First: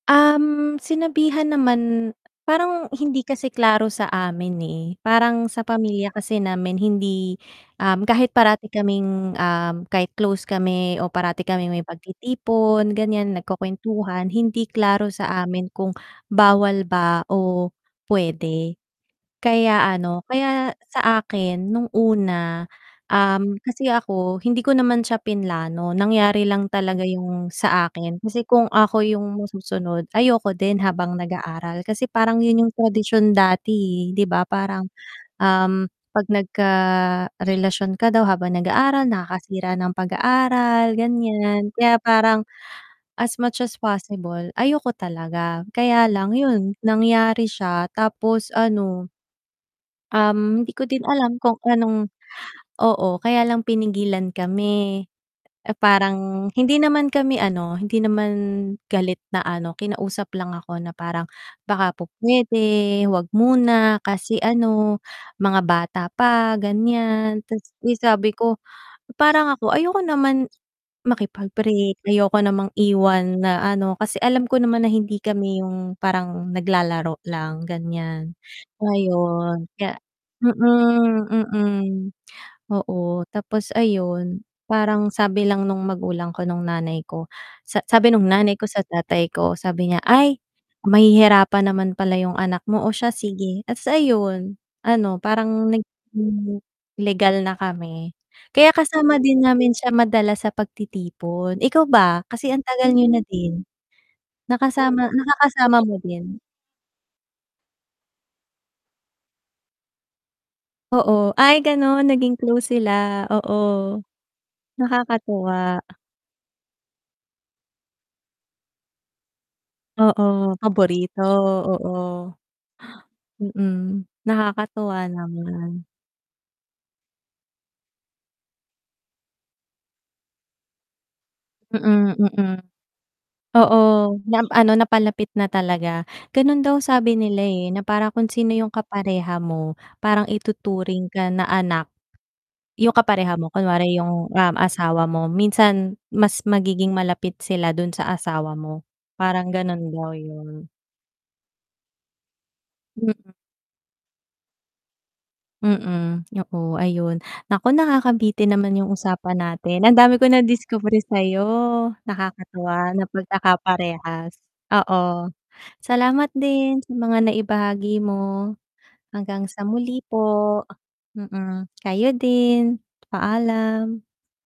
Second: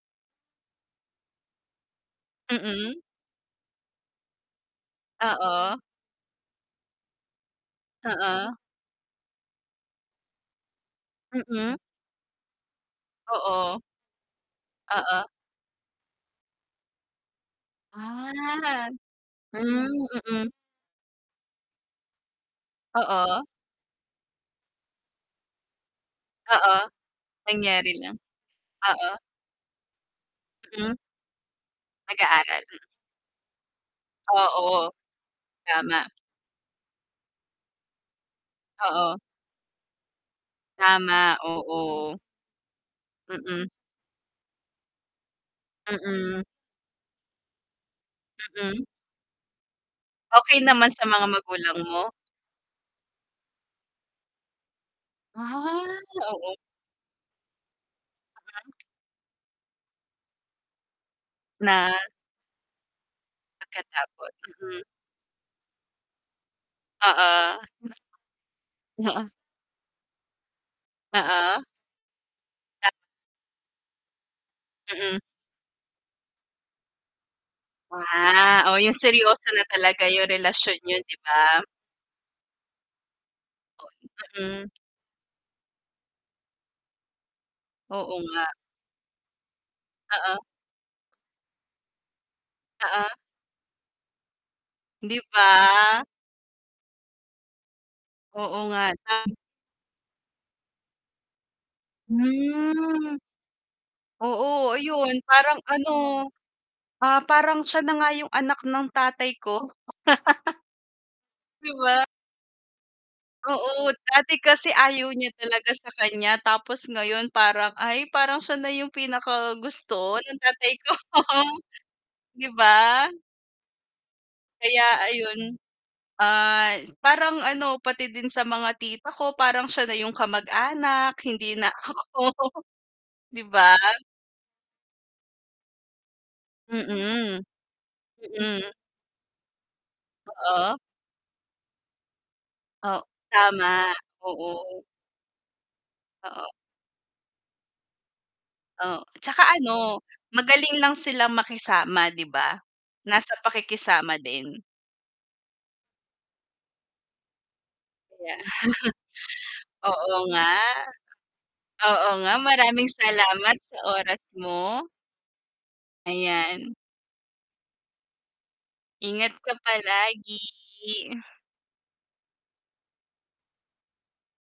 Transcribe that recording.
Um, sinabihan naman, parang Mm. hindi kasi klaro sa amin, eh, parang sa Oo. pamilya kasi namin hindi um, kahit Oo. parati kaming, um, kahit close kami o parati kaming Mm. may pagtitipon, ganyan Oo. nagkukuwentuhan, hindi klaro Oo. sa amin kung bawal ba o pwede. Ah. Hmm, Kaya, ano, mm. kaya sa akin nung una, Oo. um, kasi ako, hindi ko naman siya plinano, nangyari lang Oo, talaga yung sa nangyari lang. akin. Kasi kung ako Oo. yung masusunod, ayoko din Mm. habang nag-aaral, kasi parang Nag-aaral, yun yung mm. tradisyon dati, eh, di ba? Parang, Oo, um, tama. 'pag nagkarelasyon ka daw habang nag-aaral, Oo. nakakasira ng pag-aaral, Tama, ganyan. Kaya oo. parang, as much Mm. as possible, ayoko talaga. Kaya lang Mm. yun, nangyari siya tapos Mm. ano um, Okey hindi ko naman din sa mga alam kung magulang anong mo? oo, kaya lang pinigilan kami. Ah, Parang oo. hindi naman kami ano, hindi naman Mhm. galit na ano, kinausap lang ako na parang, "Baka Na po pwede, wag muna, Pagkatapos, kasi mm. ano, mga bata pa." ganyan. Oo, Ta's, eh, sabi ko, mm. Oo. parang ako ayoko naman, Oo. makipag-break, ayoko namang Tama. iwan na ano, kasi alam ko naman na hindi Mm. kami yung parang naglalaro lang, ganyan. Wa! oh, yung seryoso na Ngayon, kaya talaga yung relasyon niyo, di mm, ba? mm, oo, tapos ayun, Uy, mm. parang sabi lang nung magulang ko, nung nanay ko, sa sabi Oo, nung nga. nanay ko sa tatay ko, sabi niya, Oo. "Ay, mahihirapan naman pala yung anak mo. Oh, Oo. siya sige." at sa iyun, ano Di parang nag, ba? hmm, legal na kami. Oo, Kaya nga. kasama Tama. din namin siya madala sa pagtitipon. Ikaw ba, kasi ang tagal niyo Hmm. na din, Oo, nakasama ayun parang nakakasama ano, mo din? ah, parang siya na nga yung anak ng tatay ko. Oo, ay, Di ba? ganun naging close sila? Oo. Oo, dati kasi ayaw niya Nakakatuwa. talaga sa kanya, tapos ngayon parang, ay, parang siya na yung pinakagusto ng Oo, tatay ko. paborito, oo. Di ba? Mm, Kaya nakakatuwa ayun, naman. ah, parang ano, pati din sa mga tita ko, parang siya na yung kamag-anak, hindi na Mm, mm. ako. Di ba? Oo, na, um, ano napalapit na talaga. Ganun daw sabi Mm. nila na, eh, na parang kung sino yung Mm. kapareha mo, parang Oo. ituturing ka na anak. O Yung kapareha mo, tama, kunwari yung, um, oo. asawa mo, minsan mas Oo. magiging malapit sila dun sa asawa mo, Oh, tsaka parang ganun ano, daw yun. magaling lang silang makisama, di ba? Mm. Nasa pakikisama din. Mm, oo, ayun. Naku, Kaya, nakakabitin naman yung usapan natin, ang oo, dami ko nga. nadiskubre sayo. Oo, nga maraming Nakakatuwa na salamat sa oras pagkakaparehas, mo. oo. Salamat Ayan. din sa mga naibahagi mo. Ingat Hanggang ka sa muli palagi. po. Mm, kayo din, paalam.